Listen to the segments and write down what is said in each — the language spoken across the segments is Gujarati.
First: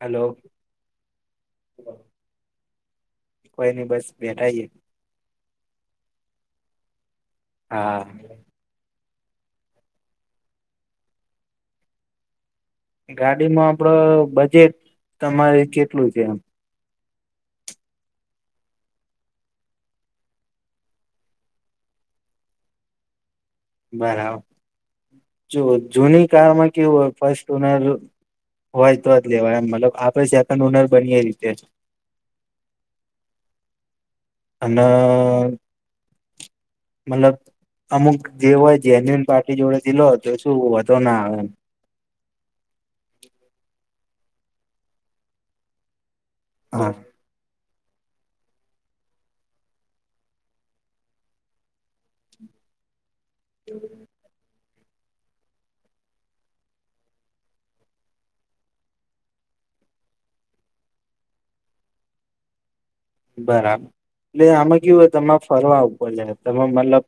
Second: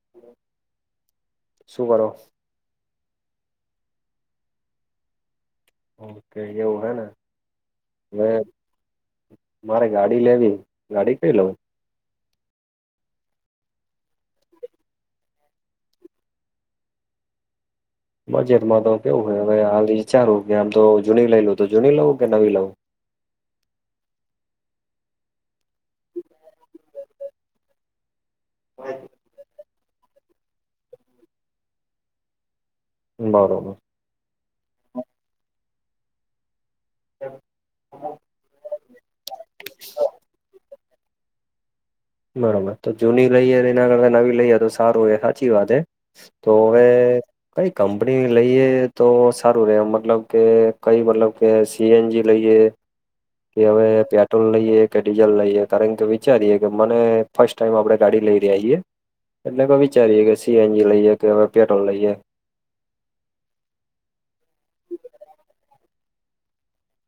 હેલો! શું કરો કોઈ નહી બસ બેઠા છીએ. હ કય જવું હ ન હા. હવે મારે ગાડી લેવી, ગાડી કઈ લઉ? ગાડીમાં આપડ બજેટ તમારે કેટલું છે આમ? બજેટમાં તો કેવું હોય હવે હાલ વિચારું કે આમ તો જૂની લઈ લઉ તો જૂની લઉ કે નવી લઉ? બરાબર જો જૂની કારમાં કેવું હોય ફર્સ્ટ ઓનર હોય તો જ લેવાય એમ મતલબ આપે સેકડ ઑવનર બનીએ એ રીતે જ બરોબર અન મતલબ અમુક જે હોય જેન્યુન પાર્ટી જોડેથી લો તો શું વોધો ના આવે એમ બરોબર તો જૂની લઈએ એના કરતા નવી લઈએ તો સારું એ હાચી વાત હે? તો હવે હા કઈ કંપનીની લઈએ તો સારું રે મતલબ કે કઈ મતલબ કે સીએનજી લઈએ કે હવે પેટ્રોલ લઈએ કે ડીઝલ લઈએ કારણ કે વિચારીએ કે મને ફસ્ટ ટાઈમ આપડે ગાડી લઈ રહ્યા છીએ. એ તો વિચારીએ કે સીએનજી લઈએ કે હવે પેટ્રોલ લઈએ બરાબર એટલે આમાં કેવું હોય તમારે ફરવા ઉપર છે તમે મતલબ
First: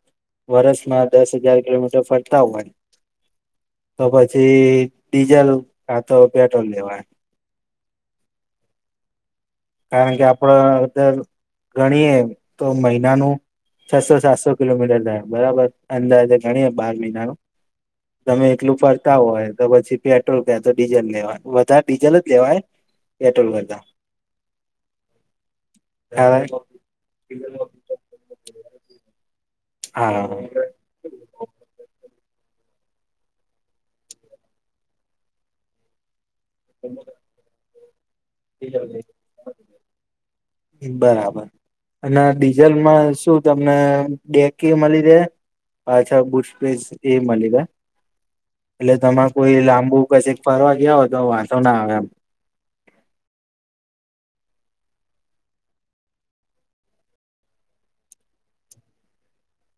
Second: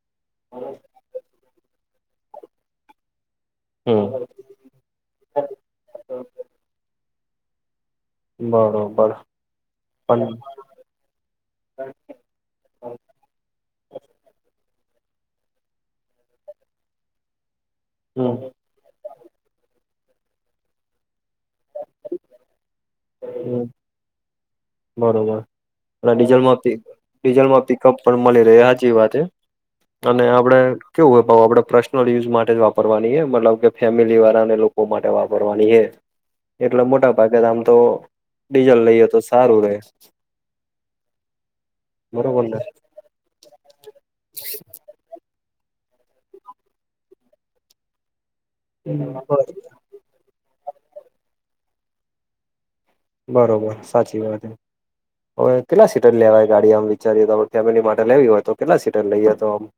વરષમાં દસ હજાર કિલોમીટર ફરતા હોય તો પ હમ. છી ડીઝલ કા તો પેટ્રોલ લેવાય. બરોબર. કારણ કે પણ આપડ દર ગણીએ તો મહિનાનું છસો સાતસો કિલોમીટર થાય બરાબર અંદાજે ઘણીએ બાર મહિનાનું હમ. તમે એટલું ફર તા હોય તો પછી પેટ્રોલ કા તો ડીઝલ લેવાય વધારે ડીઝલ જ લેવાય પેટ્રોલ હમ કરતા. બરોબર અને હા ડીઝલમાં પી ડીઝલમાં પીકપ પણ મળી રહે હે હાચી વાત હે. અને હા આપડે કેવું હોય પાહું આપડે પર્સનલ યુઝ માટે જ વાપરવાની એ મતલબ કે ફેમિલીવાળાને લોકો માટે વાપરવાની એ. એટલે મોટા ભાગે આમ તો ડીઝલ લઈએ તો સારું રે. બરાબર અને બરોબર ને. ડીઝલમાં શું તમને બેેક એ મલી રે પાછળ બઉ સ્પેસ એ મલી રે એટલે તમારે કોઈ લાંબુ પછી ફરવા ગયા હો તો વાંંધો ના આવે એમ. બરોબર. સાચી વાત હે. હવે કેટલા સીટર લેવાય? ગાડી આમ વિચારીએ તો આપ ફેમિલી માટે લેવી હોઈ તો કેટલા સીટર લઈએ તો આમ?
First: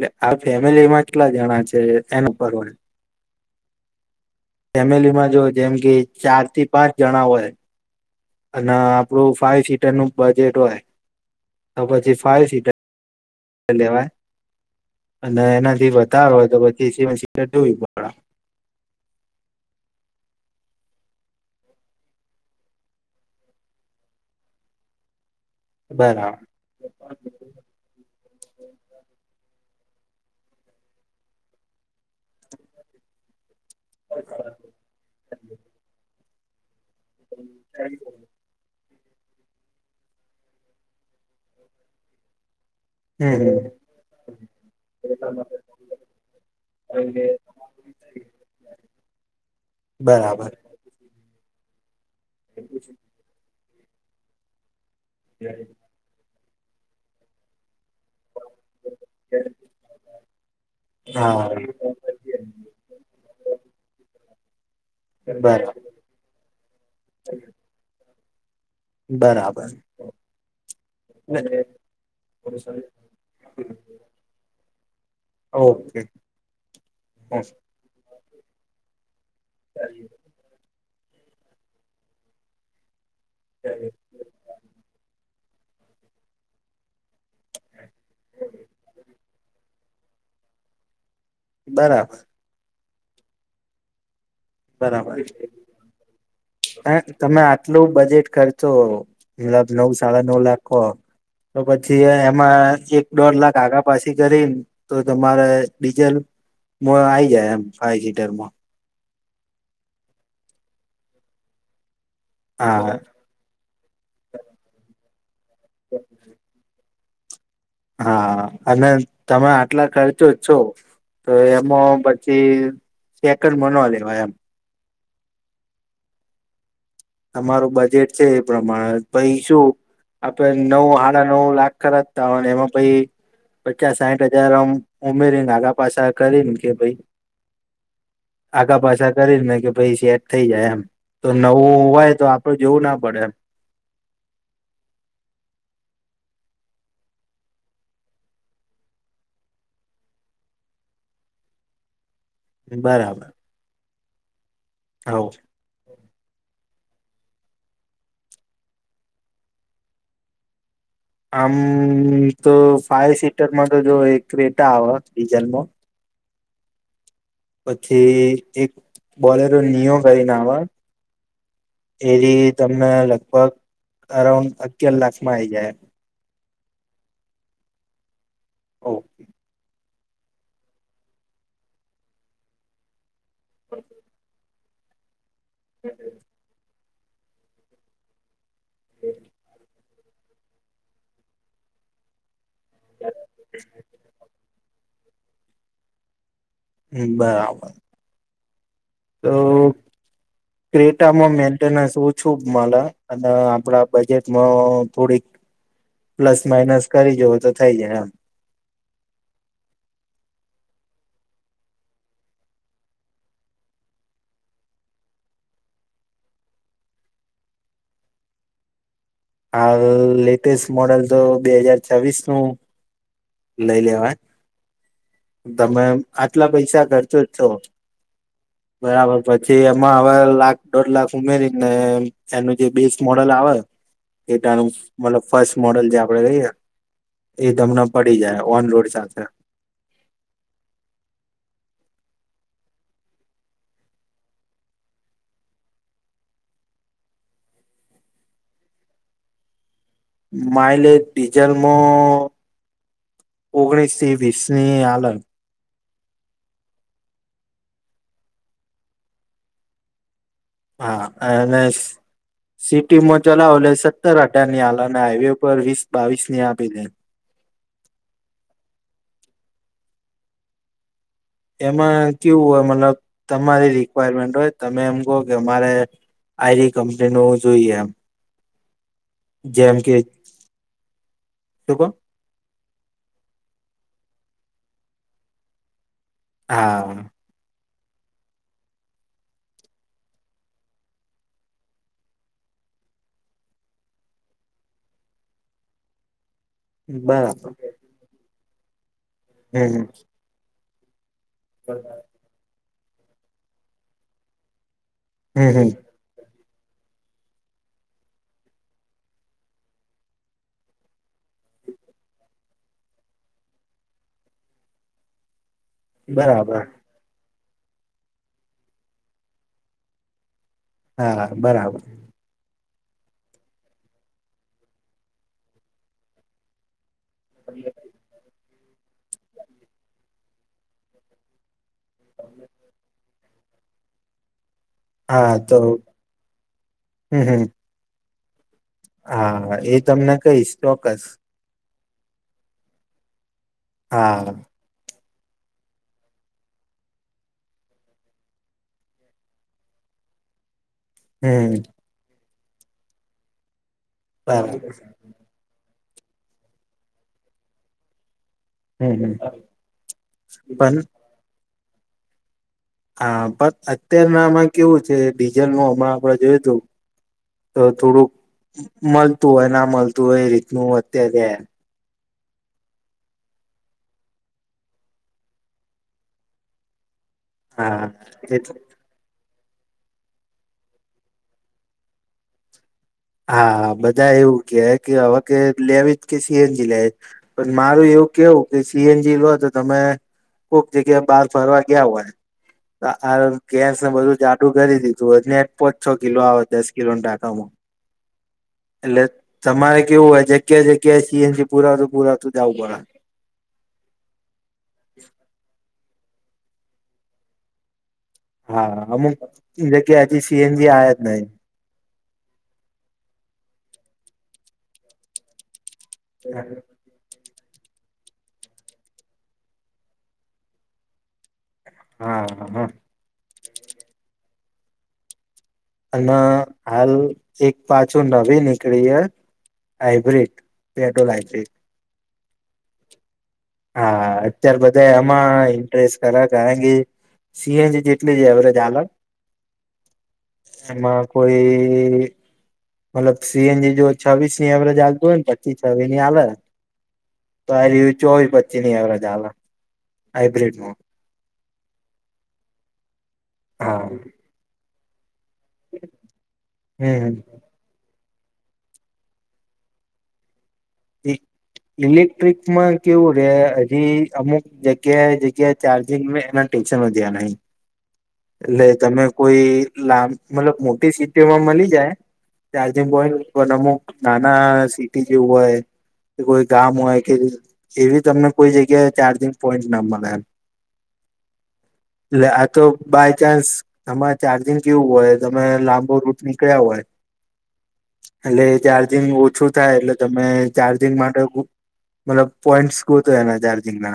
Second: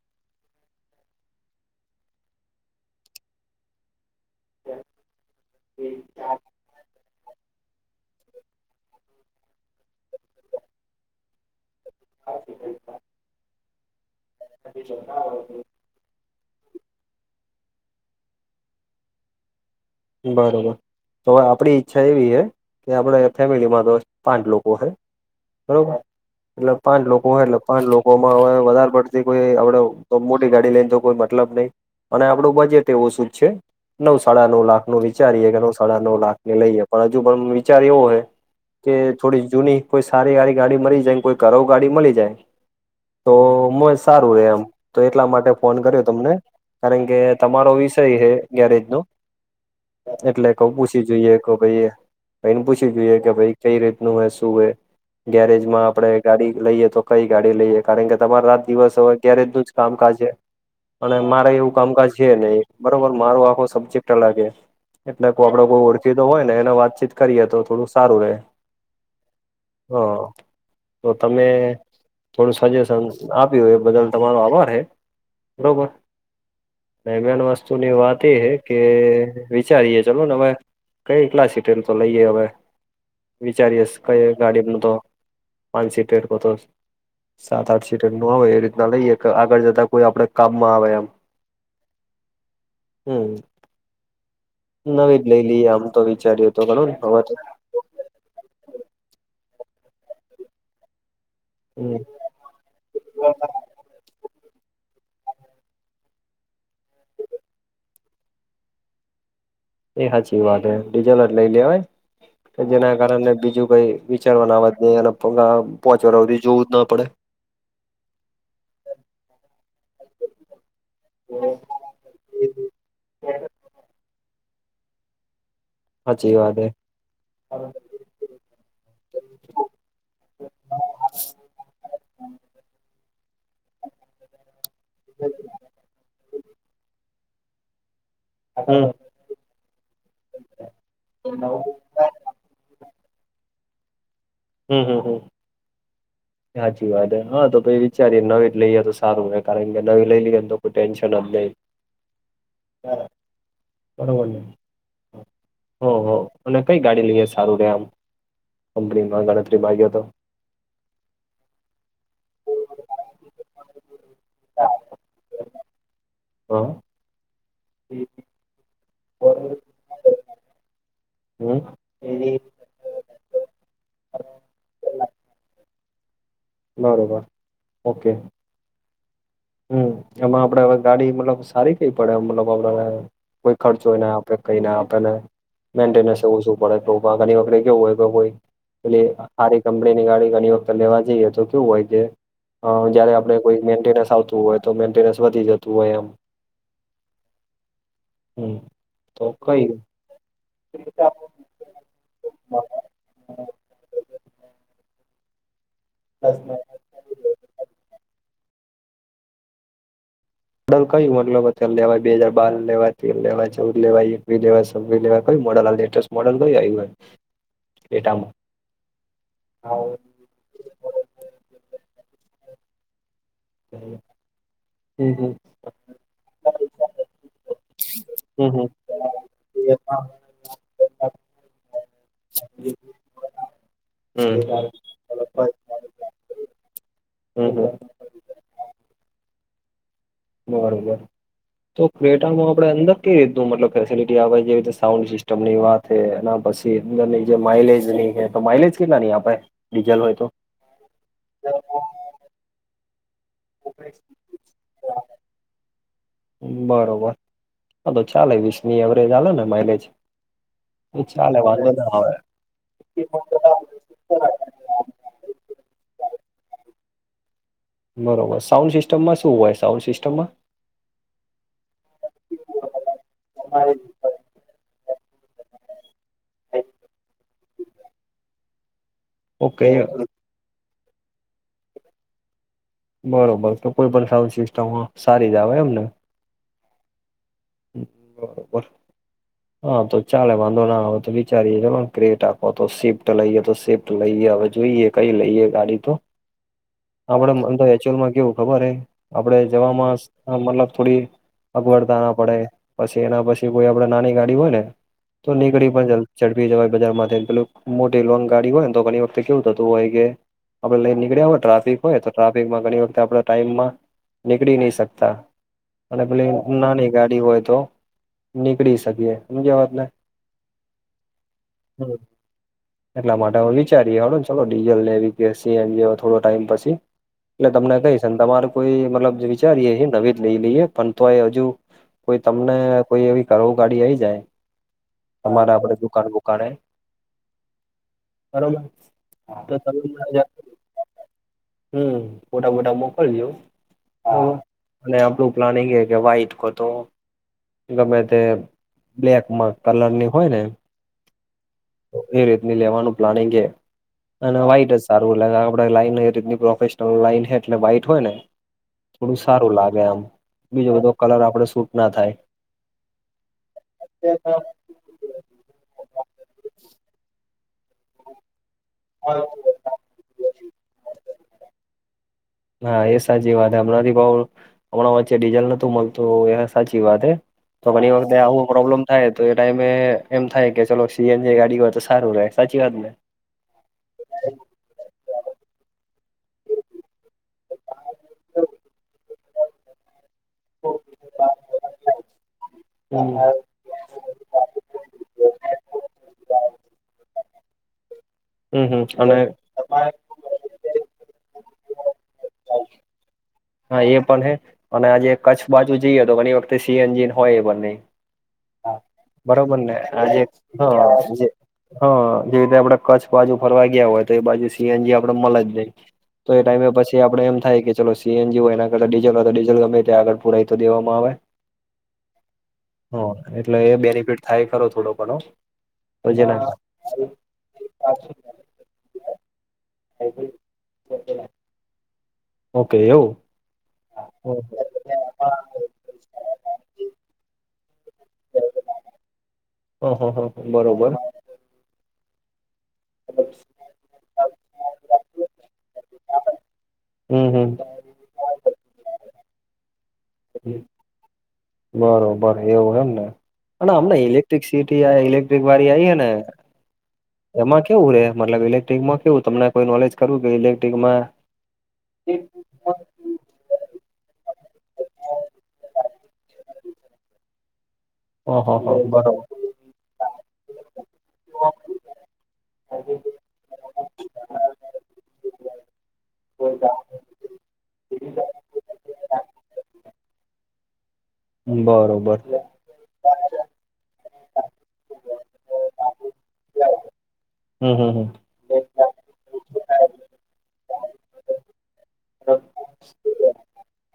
એટલે આ ફેમિલીમાં કેટલા જણા છે? એના પર હોય. ફેમિલીમાં જો જેમકે બરોબર ચાર થી પાંચ જણા હોય. અને આપણું ફાઈવ સીટરનું બજેટ હોય. તો પછી ફાઈવ સીટર લેવાય. અને એનાથી વધ વધારે હોય તો, પછી સેવન સીટર જોવી પડ બરોબર. તો આપડી ઈચ્છા એવી હૈ. કે આપડે ફેમિલીમાં તો પાંચ લોકો હે. બરોબર. બરાબર. એટલે પાંચ લોકો હોય. એટલે પાંચ લોકોમાં હવે વધારે પડતી કોઈ આપડે મોટી ગાડી લઈને તો કોઈ મતલબ નઈ. અને આપણું બજેટ એ ઓછું જ છે. નવ સાડા નવ લાખ નો વિચારીએ કે નવ સાડા નવ લાખ ને લઈએ. પણ હજુ પણ વિચાર એવો હે કે થોડી જૂની કોઈ સારી એવી ગાડી મળી જાય. કોઈ કરવ ગાડી મળી જાય. તો હમ મોય સારું રે એમ. તો, એટલા માટે ફોન કર્યો તમને. કારણ કે તમારો વિષય હે ગેરેજનો. એટલે બરાબર કઉ પૂછી જોઈએ કે ભાઈ ભાઈને પૂછી જોઈએ કે ભાઈ કઈ રીતનુ હોય, શું હોય, ગેરેજમાં આપણે ગાડી લઈએ તો કઈ ગાડી લઈએ? કારણ કે તમારો રાત દિવસ હવે ગેરેજનું જ કામકાજ છે. અને હા મારે એવું કામકાજ છે નય. બરોબર મારો આખો સબ્જેક્ટ અલગ એ એટલે આપડે બરાબર બોવ ઓળખીતા હોય ને, એને વાતચીત કરીએ તો, થોડું સારું રે. બરાબર. હ તો તમે થોડું સજેશન આપ્યું એ બદલ તમારો આભાર હે બરોબર. ઓકે. ને મેન વસ્તુની વાત એ હે કે વિચારીએ ચાલો ને હવે કઈ એટલા સિટેલ તો લઈએ હવે. વિચારીઆસ કઈ અવે ગાડી ન તો પાંચ સીટર હોતો સાત આઠ સીટરનો હોય એ રીતના લઈએ કે આગળ જતા કોઈ આપડે કામમાં આવે એમ. બરાબર. હમમ બરાબર નવી જ લઈ લઈએ આમ તો, વિચાર્યું તો ગણો ને હા, હવે તો તમે આટલું બજેટ ખર્ચો મબ નવ સાડા નવ લાખો તો હમ પછી એ માં એક દોઢ લાખ આગા પાછી કરી તો તમારે ડીજલ માં આયી જાય એમ. ફાઇ સીટરમાં એ સાચી વાત હે. ડીઝલ જ લઈ લેવાય કે હા જેના કારણે બીજું કઈ વિચારવાનું આવાજ નય અને પાંચ વરસ સુધી જોવું જ ના પડે. હા અને તમે આટલા ખર્ચો જ છો તો એમાં પછી સેકડમાં ન લેવાય એમ. હાચી વાત એ. તમારું બજેટ છે એ પ્રમાણે પઇ શું આપડે નવ સાડા નવ લાખ ખર્ચતા હોયને એમાં પહિ પચાસ સાઠ હજાર આમ ઉમેરીને આગા પાછા કરીને કે ભાઈ આગા હમ પાછા કરી ને કે ભાઈ સેટ થઇ જાય એમ. તો નવું હોય તો, આપડે જોવું ના પડે એમ. હમ હમ હમ [inaudible] સાચી વાતે હ હા તો પાહિ વિચારીએ નવી જ લઈએ તો સારું હો કારણ કે નવી લઈ લઈએ ને તો કોઈ ટેન્શન જ નહી. બરાબર [unintelligible] હવ ઓ હો અને કઈ ગાડી લઈએ સારું રે આમ કંપનીમાં ગણતરીમાં આઇએ તો અમમમ તો ફાઈવ સીટરમાં તો જો એક ક્રીએટા આવે ડીઝલમાં હ પછી એક બોલેનો નિઓ કરીને આવ હમ એવી તમને લગભગ અરાઉન્ડ અગિયાર લાખમાં આઈ જાય. બરોબર, ઓકે. [inaudible] હમ એમાં આપડે હવે ગાડી મતલબ સારી કઈ પડે મતલબ આપે કોઈ ખર્ચોએ ના આપે કઈને આપણને મેન્ટેનસ ઓછું પડે તો ઘણી વાર આપણે કેવું હોય કે કોઈ એટલે હારી કંપનીની હારી ગાડી ઘણી વખત લેવા જઈએ તો કેવું હોય કે હ જયારે આપણે કોઈ મેન્ટેનસ આવતું હોય તો મેન્ટેનન્સ વધી જતું હોય એમ હમ્મ બરાબર હમ્મ. તો ક્રેટામાં મેન્ટેનન્સ ઓછું મલ અને આપણા બજેટમાં થોડીક પ્લસ માઇનસ કરી જોવઓ તો થઈ જાય આમ બહુ ક્યું મોડલ લેવાય બે હજાર બાર લેવાય, તેર લેવાય, ચૌદ લેવાય, એકવી લેવાય, છવી લેવાઈ ક્યું મોડલ આવે લેટેસ્ટ? મોડલ કયું આયુ હોય [inaudible] ક્રિયેટામાંં હાલ લેટેસ્ટ મોડેલ તો બે હાજાર છવીસ નું લઈ લેવાય. હમ હમ તમે આટલા પૈસા ખર્ચો જ છો હમ્મ-હમ્મ. બરાબર પછી એમાં હવે લાખ દોઢ લાખ ઉમેરીને એનું જે બેસ્ટ મોડલ આવેને હમ [unintelligible] મતલબ ફસ્ટ મોડલ જે આપડે લઈએ ના હમ એ હમ તમને પડી જાય ઓન રોડ સાથે બરોબર તો ક્રેટામાં આપણે અંદર કઈ રીતનું મતલબ ફેસિલિટી આવે જેવી રીતે સાઉન્ડ સિસ્ટમની વાત તે એના પછી અંદરની જે માઇલેજ ની તો માઇલેજ કેટલા ન આપે ડીઝલની હોય? તો માઇલેજ ડીજલમાં ઓગણીસ થી વીસની આલન બરોબર હા તો ચાલે વીસની એવરેજ આલેને માઇલેજ એ હા ચાલે અને વાંધો ના આવે સિટીમાં ચલાવ એટલે સત્ત ર-અઢાર ની આ ના ને હાઈવે પર વીસ-બાવીસની આપી દે બરોબર, સાઉન્ડ સિસ્ટમમાં શું હોય? સાઉન્ડ સિસ્ટમમાં? એમાં કેવું હોય મતલબ સિસ્ટમમાં તમારી રિક્વાયરમેન્ટ હોય તમે એમ કહો કે અમારે આઈરી કંપનીનું જોઈએ એમ ઓકે જેમ કે, શું કો? બરોબર તો કોઈ પણ સાઉન્ડ સિસ્ટમ સારી જ આવે એમ ને. હા. બરોબર. [inaudible] અ તો ચાલે વાંધો ના આવે તો વિચારીએ અ ગ્રેટ આપો, તો સિપ્ટ લઈએ તો સિપ્ટ તો લઈએ હવે જોઈએ, કઈ લઈએ ગાડી તો. આપડે બરાબર અમ્મ તો એચ્યુલમાં કેવું ખબર હે, આપડે હમ જવામાં મતલબ થોડી અગવડતા પડે. પસી એના પસી કોઈ આપડે નાની ગાડી હોય ને, તો હમ હમ નીકળી પણ જ ઝડપી જવાય બજાર માંથે પેલું મોટી લોન ગાડી હોય ન, તો ઘની વખતે કેવું થતું હોય કે આપણે લઈ નીકળી આવો ટાટ. [unintelligible] હોયે થતા, ટ્રાફીકમાં ઘણી વખતે આપણે ટાઈમમાં નીકળી ની શકતા. અને પેલી બરાબર નાની ગાડી હોય, તો નીકળી શકીએ [unintelligible] વાત ને. હા હા, બરાબ હમ. એટલા માટે અવે વિચારી અલો ન ચલો ડીઝલ લેવી કે સી એન જી, અવે થોડો ટાઈમ પસી. એટલે તમને કઈશ ને તમાર કોઈ મતલબ જે વિચારીએે એ નવી જ લઈ લએ પન તોયે અજુ કોઈ તમને કોઈ એવી [unintelligible] ગાડી આયી જાય. હા અમારા તો આપડે દુકાણ બુકાણે હમ હમ બરોબર, તો [inaudible] ચોક્કેસ હમ્મ, ફોટા-મોટા મોકલજો. હા... ને આપડુ પ્લાનિંગ એ કે વાઇટ કો તો ગમે તે બ્લેકમાં કલરની હોય ને. હમ્મ. એ રીતની લેવાનું પ્લાનિંગે અને બરાબર વાઈટ જ સારૂ. તો [inaudible] આપડે લાઈન એ રીતની પ્રોફેશનલ લાઈન હે એટલે વાઇટ હોય ને. હમ હમ થોડું સારું લાગે આમ. બીજો પણ બધો કલર આપડે સૂટ ના થાય. આ પન અત્યારના આમાં કેવું છે, ડીઝલ નું અમણાં આપડે જોએ તો ત થોડુંક મલતું ઓય ના મલતું હોય, એ રીતનું અત્યારે હા, એ સાચી વાત. હમણાં થી બઉ હમણાં વચ્ચે ડીઝલ નોતું મલતું, એ વાત સાચી વાત હૈ. તો હા ઘની વખ્તે આવો એટલે પ્રોબ્લેમ થાય તો એ ટાઈમે એમ થાય કે, ચલો સીએનજી ગાડી હોય તો સારું રેય. સાચી વાત ને. હા, બધા એવું કેય કે હમ. અવે કે લેવી જ કે સીએનજી લે. પન મારુ એવુ કેવુ કે સીએનજી લો, તો તમે કોક જગ્યા બાર ફરવા ગીયા હોયે આ આરર.. ગેસ ને બધું જાઠું કરી દીધુ એટલે પોંચ છો કિલો આવે દસ કિલો ટાંકમં. હમ હમ એટલે અને તમારે કેવું હોય, જગ્યા-જગ્યાએ સીએનજી પુરાતું પુરાવતું જાવું પડે. હા, એ પણ હે અને આજે કચ્છ બાજુ જઈએ, તો ઘણી વખતે સી એન્જિન હોય એ બન્ને. હા, અમુક બરોબર ને જગ્યા આજે, હજી હ સીએનજી આયા જ જે. હ. જેવી રીતે આપડે કચ્છ બાજુ ફરવા ગિયા હોય, તો એ બાજુ સીએનજી આપડે મલે જ નઈ. તો એ નહી ટાઈમે પસ્ તે આપડે એમ થાય કે ચલો સીએનજી હોય એના કરતા ડીઝલ હોય, તો ડીઝલ ગમે તે આગળ પુરાય તો દેવામાં આવે. હા, હા. હ એટલે એ બેનિફિટ થાય ખરો થોડો ઘણો. અન તો જેના હાલ, એક પાછું નવી નીકળી હે. હાઈબ્રિડ પેટોલ હાઈબ્રિડ ઓકે, એવો. હાઆઆ, અત્યાર બ તે એમાં ઇન્ટરેસ કરા કાય કે, સીએનજી જેટલી જ એવરેજ હાલ. ઓ હો હો બરો કોઈ સીએનજી જો છીસ ની એવરેજ હાલતું હોય તો, પચી છવી ની આવે. હમ હમ તો ચોવીસ પચી ની, એવરેજ હાલે હાઈબ્રિડમાં બરોબર એવું હૈને, અને હા અમને ઇલેક્ટ્રસિટી ઇલે વાડી આઈ હ ને. હમ એમાં કેવું હોય, એ મતલબ ઇલેક્ટ્રિકમાં કેવું તમને કોઈ નોલેજ કરવું કે ન ઇલેક્ટ્રિક. એમાં કેવું રે હજી અમુક જગ્યાએ, જગ્યાએ ચાર્જિંગ એના ટેન્શન વધ્યા નહી. ઓહ હો એટલે તમે બરોબર કોઈ લામ મતલબ મોટી સીટીમાં મલી જાય. ચાર્જિંગ વોઈન પન અમુક નાના સીટી જેવું હોય. કોઈ ગામ હોય કે એવી તમને કોઈ જગ્યાએ ચાર્જિંગ પોઈન્ટ ના મલે એમ. એટલે આ બરોબર. તો. બાય ચાન્સ, આમા ચાર્જિંગ થ્યુ હોય, તમે લાંબો રૂત નીકળ્યા હોય. હં હં હ. એલે ચાર્જિંગ ઓછું થાય, એટલે તમે ચાર્જિંગ માટે મતલબ પોઈન્સ ગોતો, એના ચાર્જિંગ ના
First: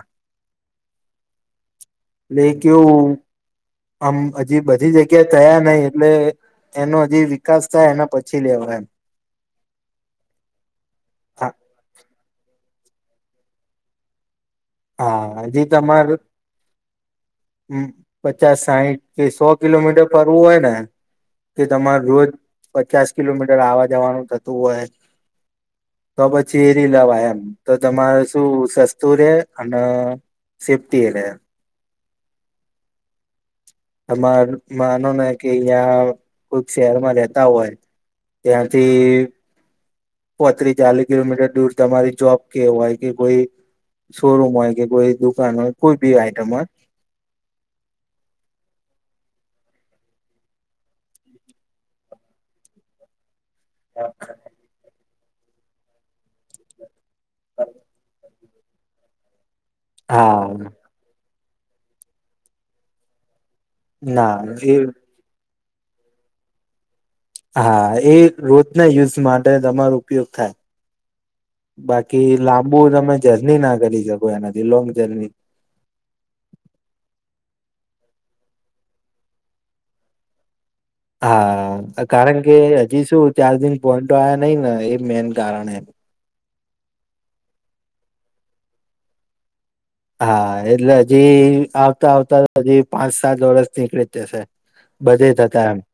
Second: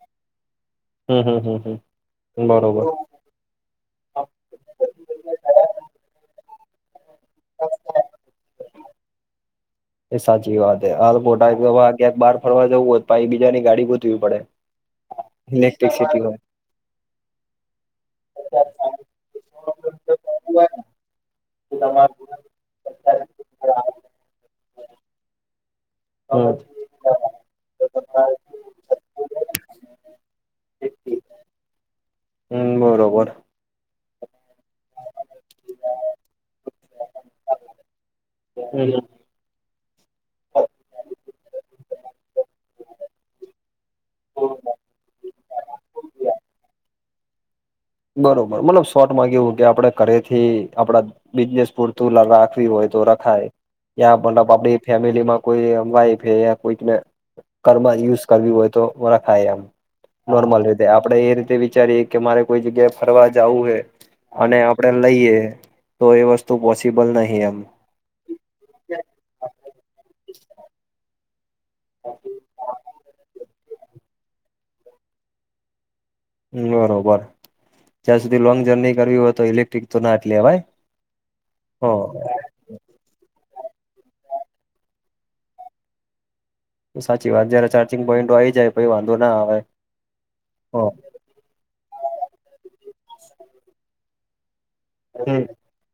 હં, એટલે હં, બરોબર. કેવું આમ અજી બધી જગ્યા એ તયા નઇ એટલે. એનો જી વિકાસ થાય, એના પછી લેવા એમ. એ સાચી વાત, એ આલ બોટા જોવા ક્યાંક બહાર ફરવા જવું હોય, પાઇ બીજાની ગાડી ગોતવી પડે. હા, હજી ત ઇલેક્ટ્રિક હમાર સિટી હોય પચા સાઇટ [unintelligible] થી સો કિલોમીટર કરવું હોય ને, તે તમારે રોજ પચાસ કિલો મીટર આવવા જવાનું થતું હોય, તો હમ પછી લાવા એમ તો તમારે શું સસ્તું રે, અને સેફટી એરે? હ, બરોબર. હમાર માનો નઇ. કે યાં કોઈક શહેરમાં રેતા હોય ત્યાંથી. હમ પોત્રી ચાલી કિલોમીટર દૂર તમારી જોબ કે હોઈ કે કોઈ શોરૂમ હોય કે, કોઈ દુકાન હોય, કોઈ બી આઈટમ હોય. બરોબર, મતલબ શોટ માં કેવું કે, આપણે કરે થી આપડા બિદનેસ પૂરતુ લ રાખવી હોય તો રખાય. યા આપડી ફેમિલીમાં કોઈ [unintelligible] કરવી હોય, તોવા ખાયમ નોળમલ હા રીતે આપડે એ રીતે વિચારીએ કે મારે. કોઈ જગ્યાએ ફરવા જાવું હે, ના અને એ આપડે લઈએ તો એ વસ્તુ પોસિબલ નહી. એમ હા, એ રોજના યુસ માટે તમારે ઉપયોગ થાય. બાકી લાંબુ તમે જર્ની ના કરી શકો, એનાથી લોંગ જર્ની. બરોબર, જ્યાં સુધી લોંગ જર્ની કરવી હોય તો, ઇલેક્ટ્રિક તો નાત લેેવાય. હા, કારણ કે હજી શું ચારજીન પોઈન્ટો આયા નઇ ન એ મેન કારણ હે [unintelligible] સાચી વાત, જયારે પોઈન્ટો આયી જાઈ પઈ વાંધો ના આવે. હા, હ એટલે હજી આવતા આવતા, પાંચ-સાત વર્ષ નીકળી જ જશે. હમ બધેય નકામા એમ.